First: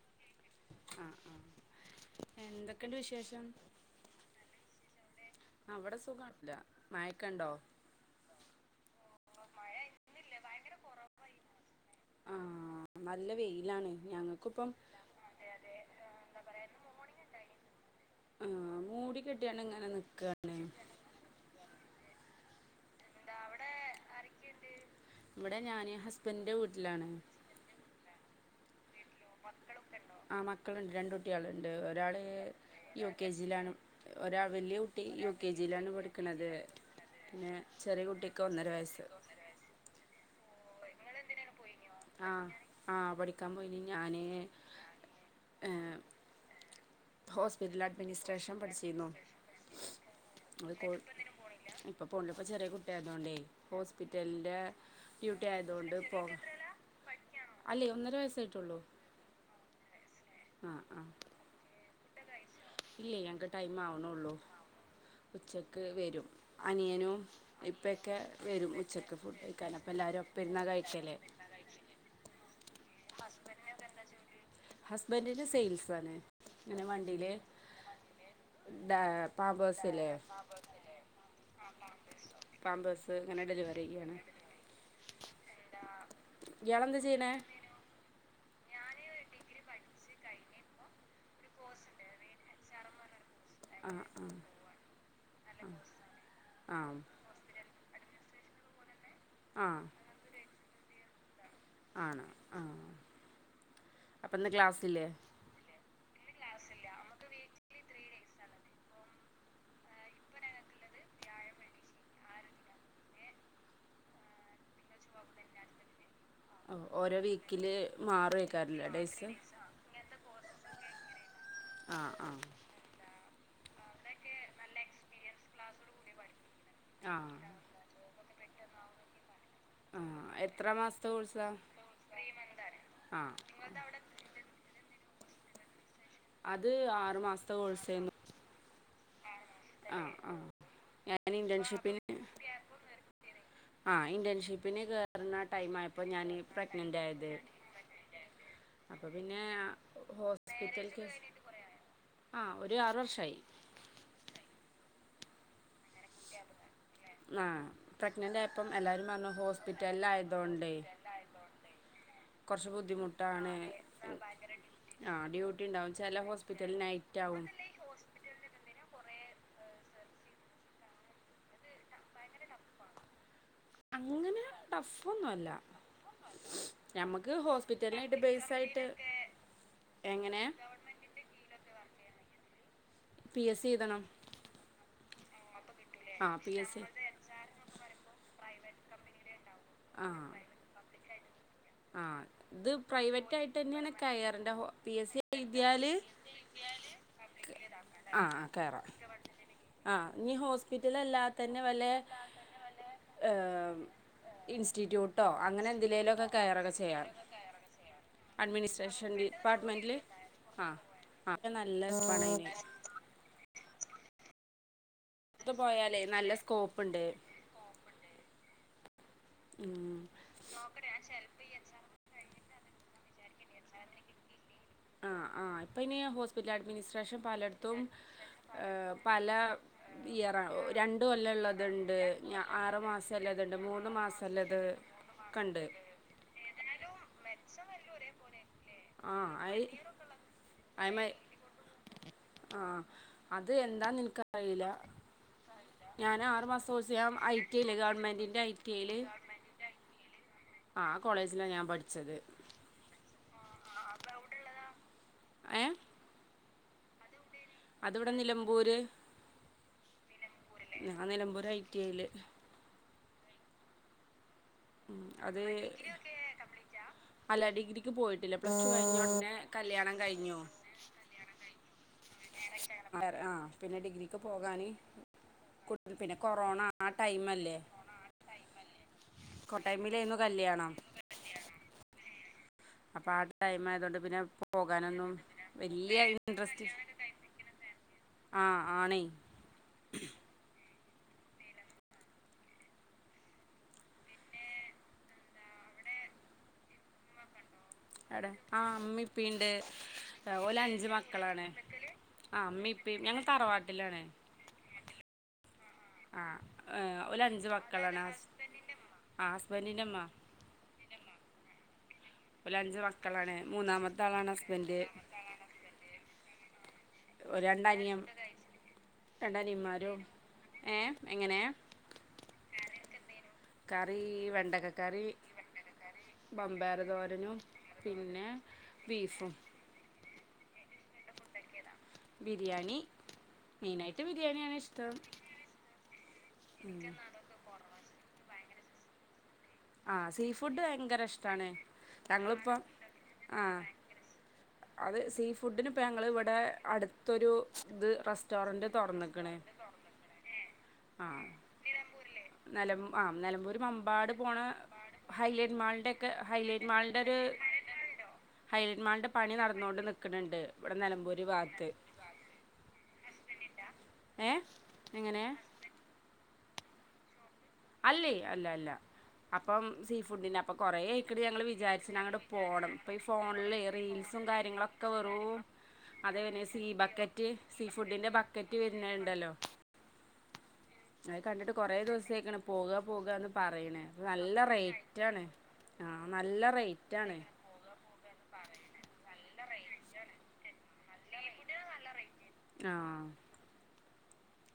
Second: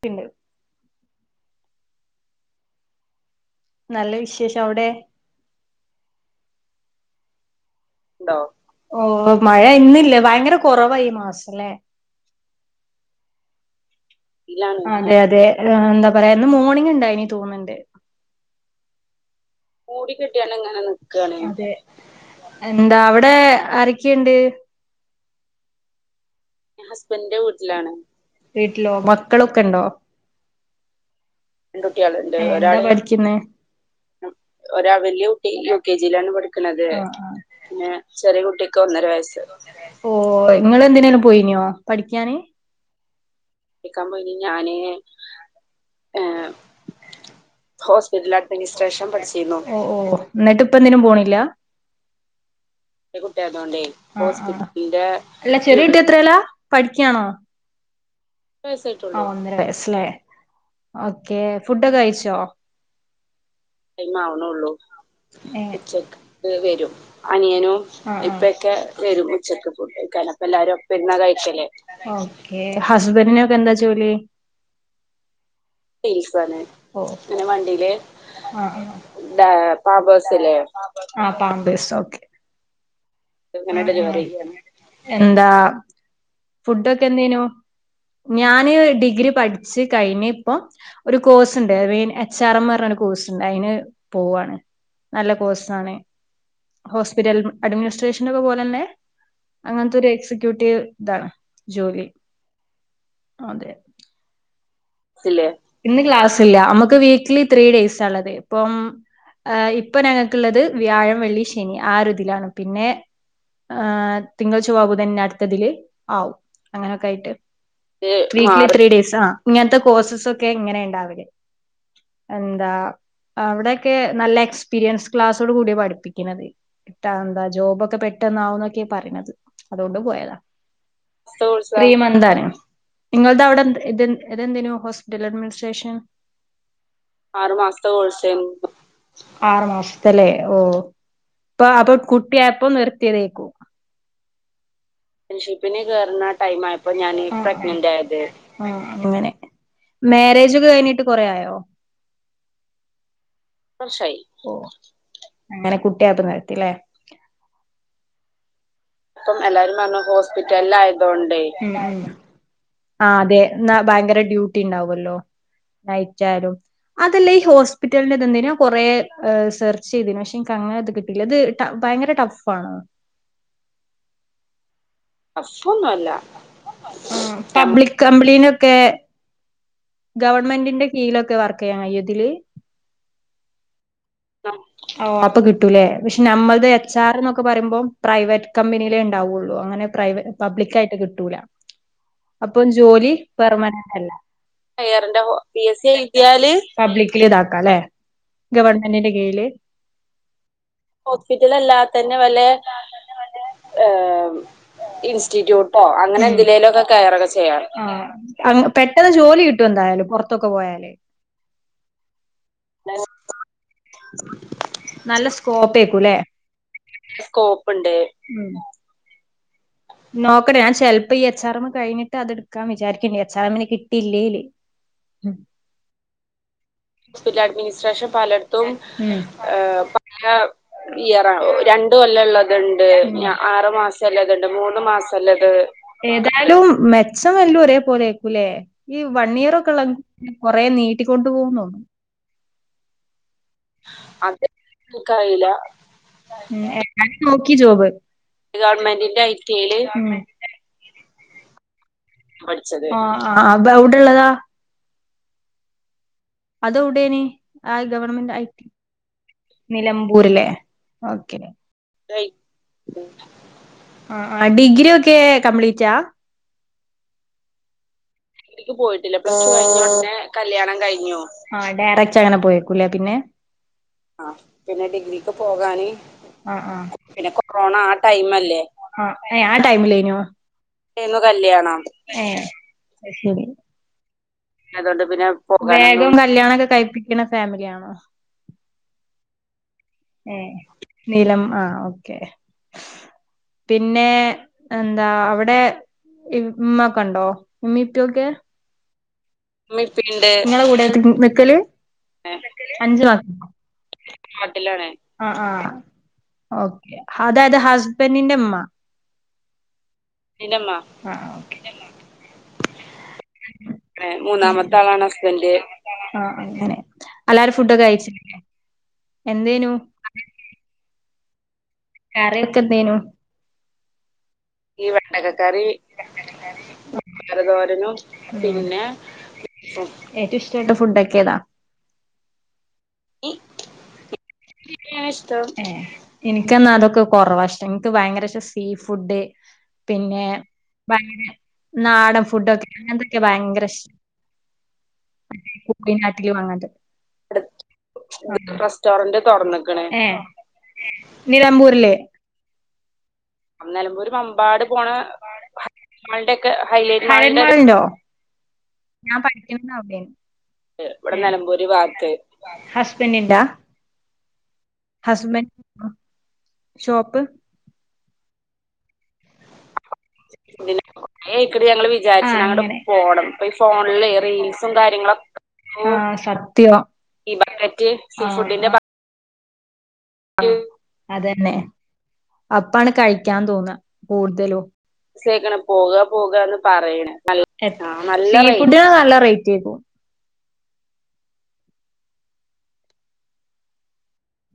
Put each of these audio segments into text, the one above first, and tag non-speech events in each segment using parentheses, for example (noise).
പിന്നെ ആഹ് എന്തൊക്കെണ്ട് വിശേഷം നല്ല വിശേഷം അവിടെ അവിടെ സുഖല്ല മയക്കണ്ടോ ഓ മഴ ഇന്നില്ല ഭയങ്കര കൊറവ ഈ മാസല്ലേ ആ നല്ല വെയിലാണ് ഞങ്ങൾക്കിപ്പം അതതെ എന്താ പറയാ മോർണിംഗ്ണ്ടായ്ന് തോന്നണ്ട് ആഹ് മൂടി കെട്ടിയാണ് ഇങ്ങനെ നിക്കാണ് അതെ എന്താ അവിടെ ആരക്കണ്ട്? ഇവിടെ ഞാൻ ഹസ്ബൻഡന്റെ വീട്ടിലാണ് വീട്ടിലോ മ മക്കളൊക്കെണ്ടോ? മക്കള്ണ്ട് രണ്ട് കു രണ്ട് കുട്ട്യേള്ണ്ട് ജിയിലാണ് ഒരാ വലിയ കുട്ടി യു കെ ജിയിലാണ് പഠിക്ക്ണത് പിന്നെ ചെറിയ കുട്ടിക്ക് ഒന്നര വയസ്സ് നിങ്ങള് എന്തിനേലും പോയിനോ? ആ ആ പഠി ക്കാൻ പോയി ഞാന് ഹോസ്പിറ്റൽ അഡ്മിനിസ്ട്രേഷൻ അഡ്മിനിസ്ട്രേഷൻ പഠിച്ചിരുന്നു പഠിച്ചീന്നു. എന്നിട്ട് അത് ഇപ്പഒന്നിനും പോണില്ലാ ഇപ്പൊ പോണില്ല ഇപ്പൊ ചെറിയ ചെറിയ കുട്ടിയായതുകൊണ്ടേ കുട്ടാ യോണ്ട് ഹോസ്പിറ്റലിന്റെ ഡ്യൂട്ടി ആയതുകൊണ്ട് ക്ക്യാണോ ല്ലേ ഒന്നര വയസാ ഒന്നര വയസായിട്ടൊള്ളൂ ആഹ് ആഹ് ഓക്കെ ഫുടൊക്കെ കഴി ച്ചോ ഇല്ലേ ഞങ്ങക്ക് ടൈം ആവണുള്ളൂ ടൈമാവ്ണള്ളു ഉച്ചക്ക് വരും ഉച്ചക്ക് വരും അനിയനും അനിയനും ഇപ്പൊക്കെ വരും ഇപ്പക്കെ ഉച്ചക്ക് വരും ഫുഡ് ഉച്ചക്ക് കഴിക്കാൻ അപ്പ ഫുഡ് എല്ലാരും കഴിക്കാൻ അപ്പ ഒപ്പരുന്നാ എല്ലാരും കഴിക്കല് ഒപ്പമിരുന്നാ കഴിക്കല് ഹസ്ബന്റിനൊക്കെ എന്താ ജോലി ഹസ്ബൻഡിന് സെയിൽസാണ് സീസാണ് ഇങ്ങനെ പ്പോ വണ്ടിയില് വണ്ടിയില് ഡാ ടാ പാമ്പേഴ്സില്ലേ പാമ്പേഴ്സ് ഇല്ലേ ആ പാമ്പേഴ്സ് ഓക്കെ പാമ്പേഴ്സ് ഇങ്ങനെ ഡെലിവറി ചെയ്യാണ് എന്താ ഇയാളെന്താ ഫുഡൊക്കെ ചെയ്യണേ എന്തേയ്നൂ ഞാന് ഡിഗ്രി പഠിച്ചു കഴിഞ്ഞ് ഇപ്പൊ ഒരു കോഴ്സ് ഉണ്ട് മീൻ എച്ച് ആർ എം പറഞ്ഞ ഒരു കോഴ്സ് ആഹ് ആഹ് അയിന്പോവാണ് നല്ല കോഴ്സ് ആണ്. ആഹ് ഹോസ്പിറ്റലിൽ അഡ്മിനിസ്ട്രേ ഷ ഇതിന്റക്കെ പോലെ തന്നേ ആഹ് അങ്ങനെത്തൊ ഒരു എക്സിക്യൂട്ടീവ് താണ് ആണ് ആഹ് അതെ ഗ്ലാസ്സ് ല്ലേ ഇന്ന് ക്ലാസ് ഇല്ല നമുക്ക് വീക്ക്ലി ത്രീ ഡേയ്സാ ള്ളത്. ഇപ്പം ഏ ഇപ്പൊ ഞങ്ങൾക്കുള്ളത് വ്യാഴം വെള്ളി ശനി ആര് ഇതിലാണ് പിന്നെ തിങ്കൾ ചൊവ്വ ബുധൻ അടുത്തതില് ആവും ഓ ഓരോ അങ്ങനൊക്കായിട്ട് വീക്കില് മാറേയ്ക്കാരംലേ ഡേയ്സ് കോഴ്സ് സൊക്കെ ഇങ്ങനെ ഉണ്ടാവല് ആഹ് ആഹ് അവിടൊക്കെ നല്ല എക്സ്പീരിയൻസ് ക്ലാസ്സോട് കൂടിയാണ് പഠിപ്പിക്കണത് കിട്ടാ ആഹ് എന്താ ജോബൊക്കെ പെ ട്ടെന്നാവുന്നൊക്കെയാ പറയുന്നത് അതുകൊണ്ട് ആഹ് പോയതാ എത്ര മാസത്തെ കോഴ്സാ ത്രീ മന്താണ്. ആഹ് നിങ്ങുടെ അവിടെ ഇത് നൊ ഹോസ്പിറ്റൽ അഡ്മിനിസ്ട്രേഷൻ അത് ആറു മാസത്തെ കോഴ്സേന്നു ആറു ആഹ് മാസത്തല്ലേ ആഹ് ഓ ഞാൻ ഇപ്പൊ അപ്പൊ ഇന്റേൺഷിപ്പിന് കുട്ട്യായപ്പൊ നിർത്തിയതേക്കും ആഹ് ഇൻറേൺഷിപ്പ് ഷിപ്പിന് കേറുന്ന ടൈം ആയപ്പോ പ്രഗ്നന്റ് ഞാൻ ആയത് പ്രഗ്നന്റ് ആയത് അപ്പൊ അങ്ങനെ പിന്നെ മാര്യേജ് ഹോസ്പിറ്റൽ കഴിഞ്ഞിട്ട് കേസ് കൊറേ ആയോ ആഹ് ഒരു ആറു വർഷായി റ് വർഷായി ഓ അങ്ങനെ കു ഇത് നിരത്തില്ലേ പ്രഗ്ൻറ്റ് ആയപ്പോ അപ്പം എല്ലാരും പറഞ്ഞു ഹോസ്പിറ്റലിൽ ആയതോണ്ടേ കൊറച്ച് ആ അതെ ബുദ്ധിമുട്ടാണ് ഭയങ്കര ഡ്യൂട്ടി ആ ഉണ്ടാവുല്ലോ ഡ്യൂട്ടി ഉണ്ടാവും ചില നൈറ്റാലും ഹോസ്പിറ്റലിൽ നൈറ്റ് അതല്ലേ ഈ ആവും ഹോസ്പിറ്റലിന്റെ ഇതെഎന്തിന കൊറേ ഹ് സെർച്ച് ചെയ്തു പക്ഷെ എനിക്ക് അങ്ങനെ അത് കിട്ടിയില്ല അത് ഭയങ്കര ടഫ് ആണ അങ്ങനെ ടഫ് ഒന്നുംല്ല ടഫൊന്നുല്ല ഉം നമ്മക്ക് ഹോസ് പബ്ലിക് പിറ്റലി ഹോസ്പിറ്റലിനായിട്ട് കമ്പനിയിലൊക്കെ ബേസായിട്ട് ഗവൺമെന്റിന്റെ കീഴിലൊക്കെ വർക്ക് ചെയ്യാൻ കഴിയും അതില് പി എസ് സി എഴുതണം ഓ അപ്പൊ കിട്ടും കിട്ടൂല്ലേ പക്ഷെ ആ പി നമ്മളുടെ എസ് സി എച്ച് ആർ എന്നൊക്കെ പറയുമ്പോ പ്രൈവ കമ്പനിയിലേ ഉണ്ടാവുള്ളൂ അങ്ങനെ പ്രൈവറ്റ് പബ്ലിക്കായിട്ട് കിട്ടും കിട്ടൂല ആഹ് ഇത് അപ്പം ജോലി പ്രൈവറ്റ് ആയിട്ട് പെർമനന്റ് തന്നെയാണ് അല്ല കയറിന്റെ പി എസ് സി എഴുതിയാല് പബ്ലിക് ലീഡാക്കാം ല്ലേ ആ ആ കയറാം ഗവൺമെന്റിന്റെ കീഴില്. ആ ഇനി ഹോസ്പിറ്റലല്ലാതെ തന്നെ വല്ല ഹോസ്പിറ്റലല്ലാത്തതന്നെ വല്ല ഇൻസ്റ്റിറ്റ്യൂട്ടോ അങ്ങനെ ഇൻസ്റ്റിറ്റ്യൂട്ടോ അങ്ങനെ എന്തിലേലൊക്കെ വല്ല കയറൊക്കെ കയറുക ചെയ്യാം ഒക്കെ ചെയ്യാം അഡ്മിനിസ്ട്രേഷൻ പെട്ടെന്ന് ജോലി കി ഡിപ്പാർട്ട്മെൻറ്റിൽ ആ ആ നല്ല പണിയിലാരുന്നു (inaudible) നല്ല സ്കോപ്പാരിക്കും അല്ലേ നല്ല സ്കോപ്പ്ണ്ട് സ്കോപ്പുണ്ട് ഉം നോക്കട്ടേ ഞാൻ ചിലപ്പോ ഈ എച്ച് ആർ എമ്മ് കഴിഞ്ഞിട്ട് അതെടുക്കും വക്കാൻ വിചാരിക്കുന്നുണ്ട് എച്ച് ആർ എമ്മിന് കിട്ടിയില്ലേല് ആ ഉം ആ ഇപ്പൊ ഇനി ഹോസ്പിറ്റൽ അഡ്മിനിസ്ട്രേഷൻ ഹോസ്പിറ്റൽ പലയിടത്തും അഡ്മിനിസ്ട്രേഷൻ പലയിടത്തും പല ഏഹ് പല ഇയറ രണ്ട് ഇയറ കൊല്ല രണ്ട് ഉള്ളതുണ്ട് കൊല്ലം ആറ് ഉള്ളത്ണ്ട് മാസം ഉള്ള തുണ്ട് മൂന്ന് മാസംഉള്ളത് മാസമല്ലേ അത് ഏതായാലും മേ ഒരേ പോലെആ രിക്കുമല്ലേ ല്ലേ ഈ വൺ ആഹ് ഇയർ അയ് ഒക്കെ ഉള്ള കൊറെ നീട്ടിക്കൊണ്ടു പോ കുന്നുന്നു ആ അത് എന്താ ന്നെനിക്കറിയില്ല ഞൻ നോക്കി ജോബ് ഗവൺമെൻറ്റിൻ്റെ ഐ ടി ഐയില് ഗവണ്മെന്റിന്റെ ഐറ്റയില് കോളജില ഞാൻ പഠിച്ച പഠിച്ചത് ആ് അപ്പ അവിടെള്ളതാ ഏ അത് എവുടേ നീ ആ ഗവൺമെന്റ് ഐ നിലമ്പൂര് നിലമ്പൂരില്ലേ ആ ഓക്കെ നിലമ്പൂർ ഐ ടി ഐയില് ആഹ ആ ഡിഗ്രി ഒക്കെ അത് കംപ്ലീറ്റാ അല്ല ഡിഗ്രി ഡിഗ്രിക്ക്പോയിട്ടില്ലപ്ലസ് റ്റുകഴിഞ്ഞ കഴിഞ്ഞു ഒടനെകല്യാണം കഴിഞ്ഞുഡയറക്അങ്ങെ പോക്ക പി ആ പിന്നെ ഡിഗ്രിക്ക് പോകാന് പിന്നെ ഡിഗ്രിക്ക് പോകാന് പിന്നെ കൊറോണ ആ പിന്നെ ടൈമല്ലേ കൊറോണ ആ ടൈമല്ലേ ആ ടൈമിലായിരുന്നു കല്യാണം ടൈമിലേനോകല്ല്യാണം ഏ അപ്പൊ ആ ടൈം ആയതുകൊണ്ട് പിന്നെ അതൊണ്ട് പോകാനൊന്നും പിന്നെ വലിയ വേഗം ഇൻട്രസ്റ്റ് കല്യാണൊക്കെ കഴിപ്പിക്കണ ഫാമിലിയ ആണോ? ആ ആണേ ഏ നീലം ആ ഓക്കെ പിന്നെ എന്താ അവിടെ ഇമ്മക്കണ്ടോ? അടെ ആഹ ഇമ്മി ഉമ്മീം ഉപ്പീണ്ട് നിങ്ങളെ കൂടെ നിക്കല് പ്പീണ്ട്ഒലഅഞ്ചുമക്കളാണ്ആഅമ്മിപ്പി അഞ്ചു ഞങ്ങ മക്ക തറവാട്ടിലാണ് നാട്ടിലാണ് ആഹ് ആഹ് ആ ഓക്കെ ഒല അഞ്ചു അതായത് മക്കളാണ് ഹസ്ബൻഡിന്റെ ഉമ്മ ആ ഹസ്ബൻറിന്റെ അമ്മ ആഹ ഓക്കെ ഒരു അഞ്ച്മക്കളാണ് മൂന്നാമത്തെ ആളാണ് മൂന്നാമത്തെ ഹസ്ബൻഡ് ആളാണ് ഹസ്ബന്ഡ് അല്ലാരുംഫുഡൊക്കെ രണ്ടനിയം കയിച്ല്ലേഎന്തേനു? രണ്ടനിയന്മാരും ഏ എങ്ങനെ? കറി ഒക്കെ എന്തേനു? കറി വെ ഈ ബമ്പയർ തോരനും വെണ്ടക്കക്കറിരതോരനും പിന്നെ പിന്നെ ബീഫും ഏറ്റവും ഇഷ്ടട്ട ഫുഡ് ഒക്കെ ഏതാ? ബിരിയാണി നീനട്ട (unintelligible) യാണി ഇഷ്ടം ഏ എനിക്ക എന്നാ അതൊക്കെ കൊറ വശം ഇത് ഭയങ്കരഷ്ടസീ ഫുഡ് ആ സീ പിന്നെ ഫുഡ് ഭയങ്കര ഇഷ്ടണേ നാടൻ ഞങ്ങളിപ്പ ഫുഡൊക്കെ അങ്ങനത്തൊക്കെ ആ ഭയങ്കര ഇഷ്ട അത് സീ ഫുഡിന ഇപ്പ ഞങ്ങ ഇവിടെ കുപ്പിനാട്ടിലും അങ്ങനത്തെ അടുത്തൊരു അടുത്ത ഇത് റെസ്റ്റോറന്റ് തുറന്നക്ണ് ഏഹ് നിലമ്പൂരില് ആഹ് നെലമ്പൂർ നിലമ്പൂര് മമ്പാട് പോണ മമ്പാട് പോണ ഹൈലൈറ്റ് മാളിന്റെ ഒക്കെ ഹൈലൈറ്റ് മാളിന്റെ ഒരു ഹൈലൈറ്റ്മാളിന്റെ ഒരു ഹൈലൈറ്റ് മാളിന്റെ പണി നടന്നുകൊണ്ട് നിൽക്കുന്നുണ്ട് ഇവിടെ ഇവ്ടെ നിലമ്പൂര് നിലമ്പൂർ ഭാഗത്ത് ഭാഗത്ത്‌ (unintelligible) ഏ എങ്ങനെ ഷോപ്പ് അല്ലേ അല്ല അല്ല അപ്പം സീ ഫുഡിന്റെ അപ്പം കൊറേ ഇതിന് അയ്ക്ക്ണ് ഞങ്ങൾ ആയിക്ക്ണ് ഞങ്ങള് വിചാരിച്ച്ണ് അങ്ങട്ട് പോണം അങ്ങട്ട് ഇപ്പൊ ഈ പോണം ഇപ്പൊ ഈ ഫോണില് ഫോണില് റീൽസും റീൽസും കാര്യങ്ങളൊക്കെ വെറും ആഹ് അതേ പിന്നെ സീ സത്യം ബക്കറ്റ് ഈ സീ ബക്കറ്റ് ഫുഡിന്റെ സീ ബക്കറ്റ് ഫുഡിന്റെ വര്ണെ ഇണ്ടല്ലോ അതന്നെ കുറേ ദിവസമായിക്കണ് പോകുക അപ്പാണ് പോകുക എന്ന് കഴിക്കാൻ തോന്ന പറയണേ നല്ല കൂട്തലും റേറ്റാണ് സയ്ക്ക്ണ് ആ പോകാ നല്ല പോകാന്ന് പറിയിണ് റേറ്റാണ് സീ ഫുഡിന് നല്ല റൈ റ്റെക്കും ആ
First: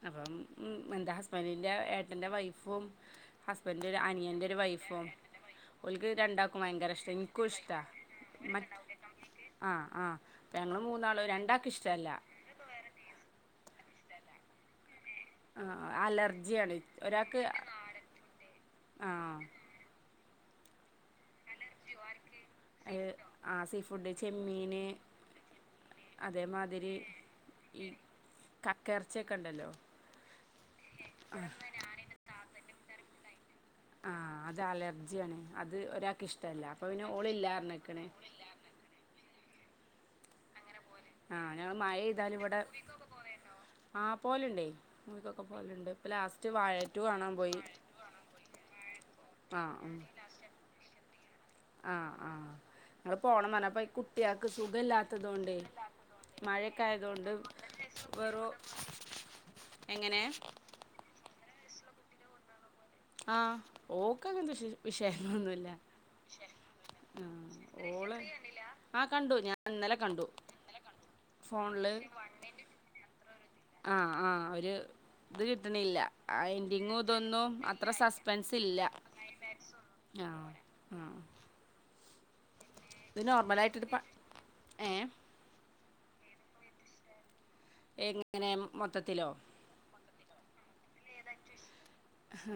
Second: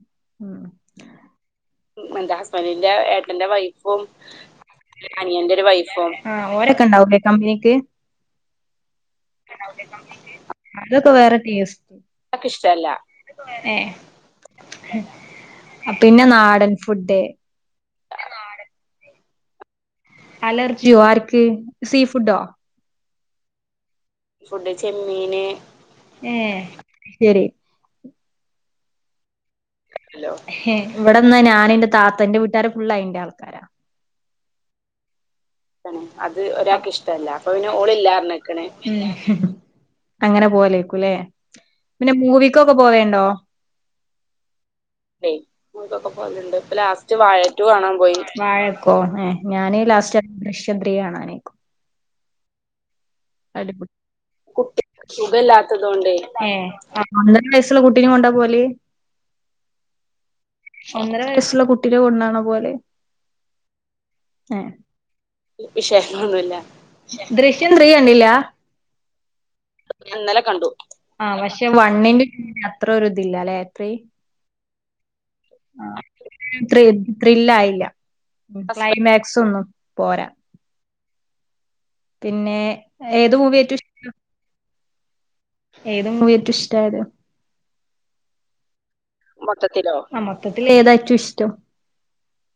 അപ്പം ഉം എന്റെ ഹസ്ബൻഡിന്റെ ഏട്ടന്റെ എന്റെ വൈഫും ഹസ്ബൻഡിന്റെ ഏട്ടന്റെ ഹസ്ബൻന്റിന്റെ വൈഫും അനിയന്റെ ഒരു വൈഫും അനിയന്റെ ഒരു ഒൽക്ക് വൈഫും ആഹ് രണ്ടാക്കും ഓരൊക്കെ ഭയങ്കര ഇഷ്ടാ ഉണ്ടാവൂലേ ഇൻക്കും കമ്പനിക്ക് ഇഷ്ടാ ആ ആ അപ്പൊ ഞങ്ങൾ മൂന്നാളും രണ്ടാക്ക് ഇഷ്ടല്ല ഷ്ട ഇല്ല ഏ ആ അലർജിയാണ് ഫുഡ് ഒരാക്ക് ആ അലർജിയോ ആർക്ക് സീ ഫുഡോ ക്ക് ആ സീ ഫു ഫുഡ് ഫുഡ് ചെമ്മീന് ചെമ്മീന് ഏഹ് അതേമാതിരി ഈ കക്ക എർച്ചി ഹേ ഇവിടെന്നാ നാൻ ഇന്റെ താത്തന്റെ വീട്ടാര് ഫുള്ള് അയിന്റെ ആളാ ആ അത് അലർജിയാണ് അത് തന്നെ ഒരാൾക്ക് അത് ഇഷ്ടല്ല അപ്പൊ ഒരാൾക്ക് പിന്നെ ഇഷ്ടല്ല അപ്പൊ ഓളില്ലാ പിന്നെ ഓൾ പറഞ്ഞിക്കണ് ഇല്ലാറ്ണ്ക്ക്ണ് അങ്ങനെ പോവൽ എയ്ക്കും ക്കും ലെ ആഹ് ഞങ്ങൾ മഴ പിന്നെ പെയ്താൽ ഇവിടെ മൂവിക്കൊക്കെ പോവെണ്ടോ ആ പോലുണ്ടേ ഇണ്ടെയ് മൂവിക്കൊക്കെ പോലുണ്ട് ഇപ്പ മൂവിക്കൊക്കെ പേവെ ലാസ്റ്റ് ഇണ്ട് വാഴ ഇപ്പ ടു ലാസ്റ്റ് കാണാൻ വാഴ പോയി റ്റു. കാണാൻ പോയി വാഴക്കോ ഏ ആ ഞാൻ ഉം ലാസ്റ്റ് ഗബ്രിയെ കാണാനെയ്ക്കും ങ്ങൾ പോണംന്ന് പർഞ്ഞ് അപ്പം ഈ അടിപൊളി കുട്ട്യാക് കുട്ടിക്ക് സുഖല്ലാത്തതൊണ്ടേ സുഖല്ലാത്തതോണ്ടേ ഏഹ് മഴക്കെ ആയതോണ്ട് ഒന്നര വയസ്സുള്ള കുട്ടീനെ കൊണ്ടാ വെറു പോവല് എങ്ങനെ ട്ട്ള്ള കുട്ടിനെ കൊണ്ടാണോ പോവല് ആ ഓക്ക് അങ്ങൻത്തെ ഏഹ് വിശേഷ വിശയങ്ങളൊന്നുല്ല ച്ചെ ആ ഓ ണ്ടില്ല ഞാ ഇന്നലെ കണ്ടു പക്ഷെ ഫോണില് വണ്ണിന്റെ വീഡിയോ അത്രൊരു ഇതില്ലാ ലെ ആ ആ അവര് ഇത് കിട്ടണില്ല ആ ആഹ് ത്രി എന്റിങ്ങും ഇതൊന്നും ത്രില്ലായില്ല അത്ര സസ്പെൻസ് ഇൽ ക്ലൈമാക്സ് ഒന്നും പോരാ പിന്നെ ഏത് മൂവി ഏറ്റും നോർമലായിട്ടൊരു പ ഇഷ് ഏ ഏത് മൂവിയാ ഏറ്റും ഇഷ്ടായത്? എങ്ങനെ? മൊത്തത്തിലോ? മൊത്തത്തിലോ മൊത്തത്തിൽ ഏത ആഹ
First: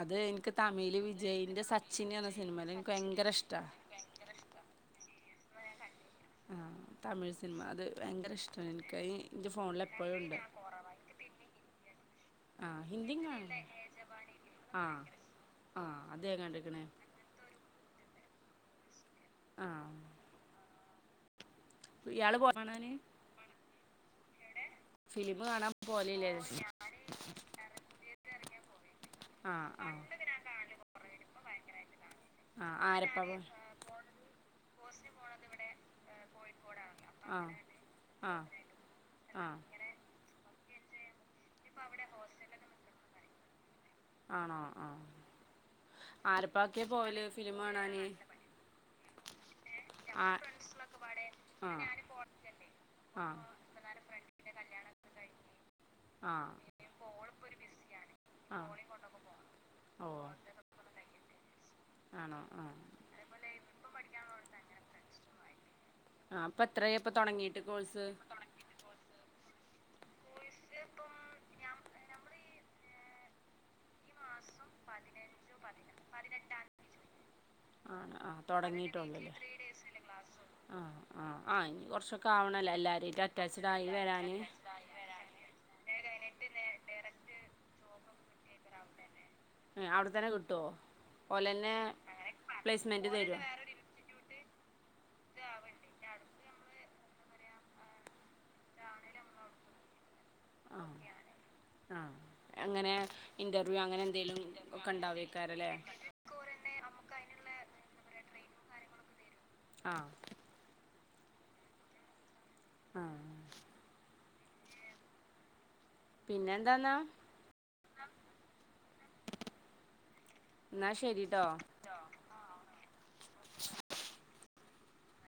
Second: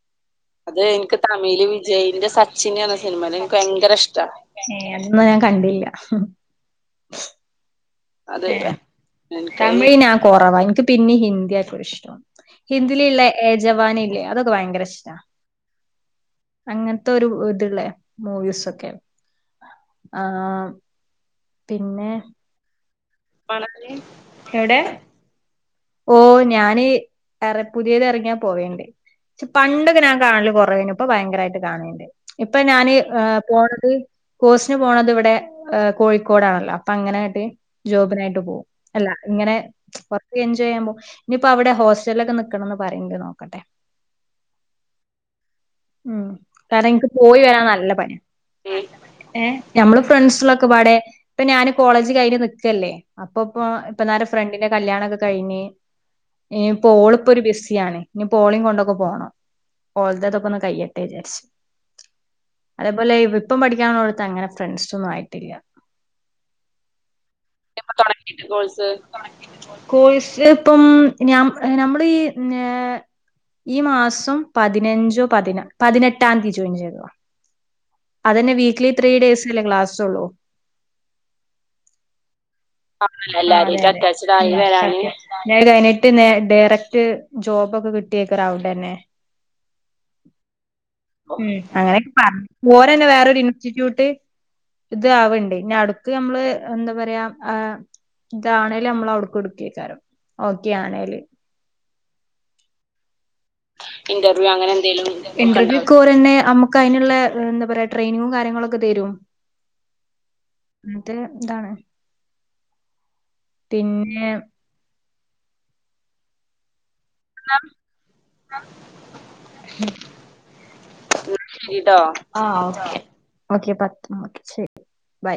അത് എനിക്ക് അത് തമിഴില് എനിക്ക് തമിഴ വിജയിന്റെ സച്ചിൻ എന്ന വിജയിന്റെ സിനിമയിൽ എനിക്ക് സച്ചിനന്ന ഭയങ്കര സിനിമല്ല എനിക്ക് ഇഷ്ടാ ഭയങ്കര ഇഷ്ട ന്ന ഞാൻ കണ്ടില്ല ആഹ തമിഴ് സിനിമ അത് ഭയങ്കര ഇഷ്ടമാണ് എനിക്ക് അത് എൻ്റെ ഫോണിൽ തമിഴ് എപ്പോഴും ഉണ്ട് ആ ഹിന്ദിയും നാൻകൊറവഎനിക്ക്പിന്നെഹിന്ദിആയിക്കോഇഷ്ടമാണ്ഹിന്ദിയിലുള്ള കാണും ഏജവാന ഇല്ലേ അതൊക്കെ ഭയങ്കര ആ ഇഷ്ടമാണ് ആ അത് ഞാൻ കണ്ടിരിക്കണേ അങ്ങനത്തെ ഒരു ഇത്ളള മൂവി സൊക്കെ ആ ആഹ് ഇയാള് പോണെ വണേ (unintelligible) ഫിലിമ് കാണാ ഓ ഞാന് പുതിയത് എറങ്ങിയാ പോവേണ്ട് ആ ആ പണ്ടൊക്കെ ഞാൻ കാണല് കൊറവേനി ഇപ്പ ഭയങ്കരായിട്ട് കാണേണ്ട് ഇപ്പൊ ആ ഞാന് ആരപ്പ പോ- പോണത് കോഴ്സ്ന് പോണത് ഇവിടെ കോഴിക്കോടാണല്ലോ അപ്പൊ അങ്ങനെ ആ ങ്ങട്ട് ആ ജോബിനായിട്ട് പോകും അല്ല ആ ഇങ്ങനെ ജയമോ ഇനിയിപ്പോ അവിടെ ഹോസ്റ്റലൊക്കെ നിക്കണംന്ന് പറയിണ്ട് നോ ക്കട്ടെ (unintelligible) ആണോ ആ ഉ ആരപ്പാക്കിയ കാരണം എനിക്ക് പോവല് പോയി ഫിലിം വരാൻ നല്ല കാണാന് പണിയ ഏ ഞമ്മള് ഫ്രട് ആ സൊളൊക്കെപാടെ പ്പം ഞാന് കോളേജ് കഴിഞ്ഞ് നിക്ക്ല്ലേ ആ ആ അപ്പൊ ഇപ്പ ഇപ്പനേര ഫ്രണ്ടിനെക്കെ കല്യാണ കഴിഞ്ഞ് ആ ഇനി പോളിപ്പോ ഒരു ബിസിയാണ് ഇനി ആ പോളിം കൊണ്ടൊക്കെ പോണം ഓ ഇപോളതൊക്ക ഒന്ന് കയ്യട്ടെ വിചാരിച്ചു ആണോ ആ അതേപോലെ ഇപ്പം പഠിക്കാനോടത്ത് അങ്ങനെ ഫ്രണ്ട്സ ഒന്നും ആയിട്ടില്ല ആ അപ്പം എത്രയായി ഇപ്പം തുടങ്ങിയിട്ട് കോഴ്സ് കോഴസ് ഇപ്പം നമ്മൾ ഈ ഈ മാസ സം പതിനഞ്ച പ പതിനെട്ടാം തീയതി ജോയിൻ ചെയ്ത ആണ് ആ അതന്നെ വീക്കലി ത്രീ തുടങ്ങിയിട്ടുള്ളൂല്ലേ ഡേയ്സ് അല്ലേ ക്ലാസള്ളൂ ആ ആ ആ ഇനി കുറച്ചൊക്കെ ആവണല്ലോ എല്ലാവരുമായിട്ട് അറ്റാച്ച്ഡ് എല്ലാരും ആയി ഇതില് വരാന് അറ്റാച്ചിടായിട്ട് വരാന് ഇനി അത്കഴഞ്ഞിട്ട് ഡയറക്ട് ജോബൊക്കെ കിട്ട അവിടെത്തന്നെ കിട്ടുമോ (unintelligible) ഉ ഓലന്നെ അങ്ങനെയൊക്കെ പറഞ്ഞ പോരന്നെ പ്ലേസ്മെന്റ് വേറൊരു തരുമോ ഇൻസ്റ്റിറ്റ്യൂട്ട് ഇത് ആവണ്ട് ഇനി അടുത്ത് നമ്മള് എന്താ പറയാ ആ ഇതാണേല് നമ്മൾ അവിടെക്ക് എടുക്ക്‌ എയ്ക്കാരം ഓക്കെ ആണേല് അ എങ്ങനെ ഇന്റർവ്യൂ ഒക്കെ ഓലെന്നെ അമ്മക്ക് അയ്ന്ള്ള ട്രെയ്നിംങ്ങും കാര്യ ങ്ങളൊകെ തെരും ആ മറ്റേ ഇതാണ് ആ പിന്നെ പിന്നെ എന്താന്നാ അ എന്നാ ന്ന ശരിട്ടോ ശരിട്ടോ ആഹ് ഓക്കെ ബൈ ബൈ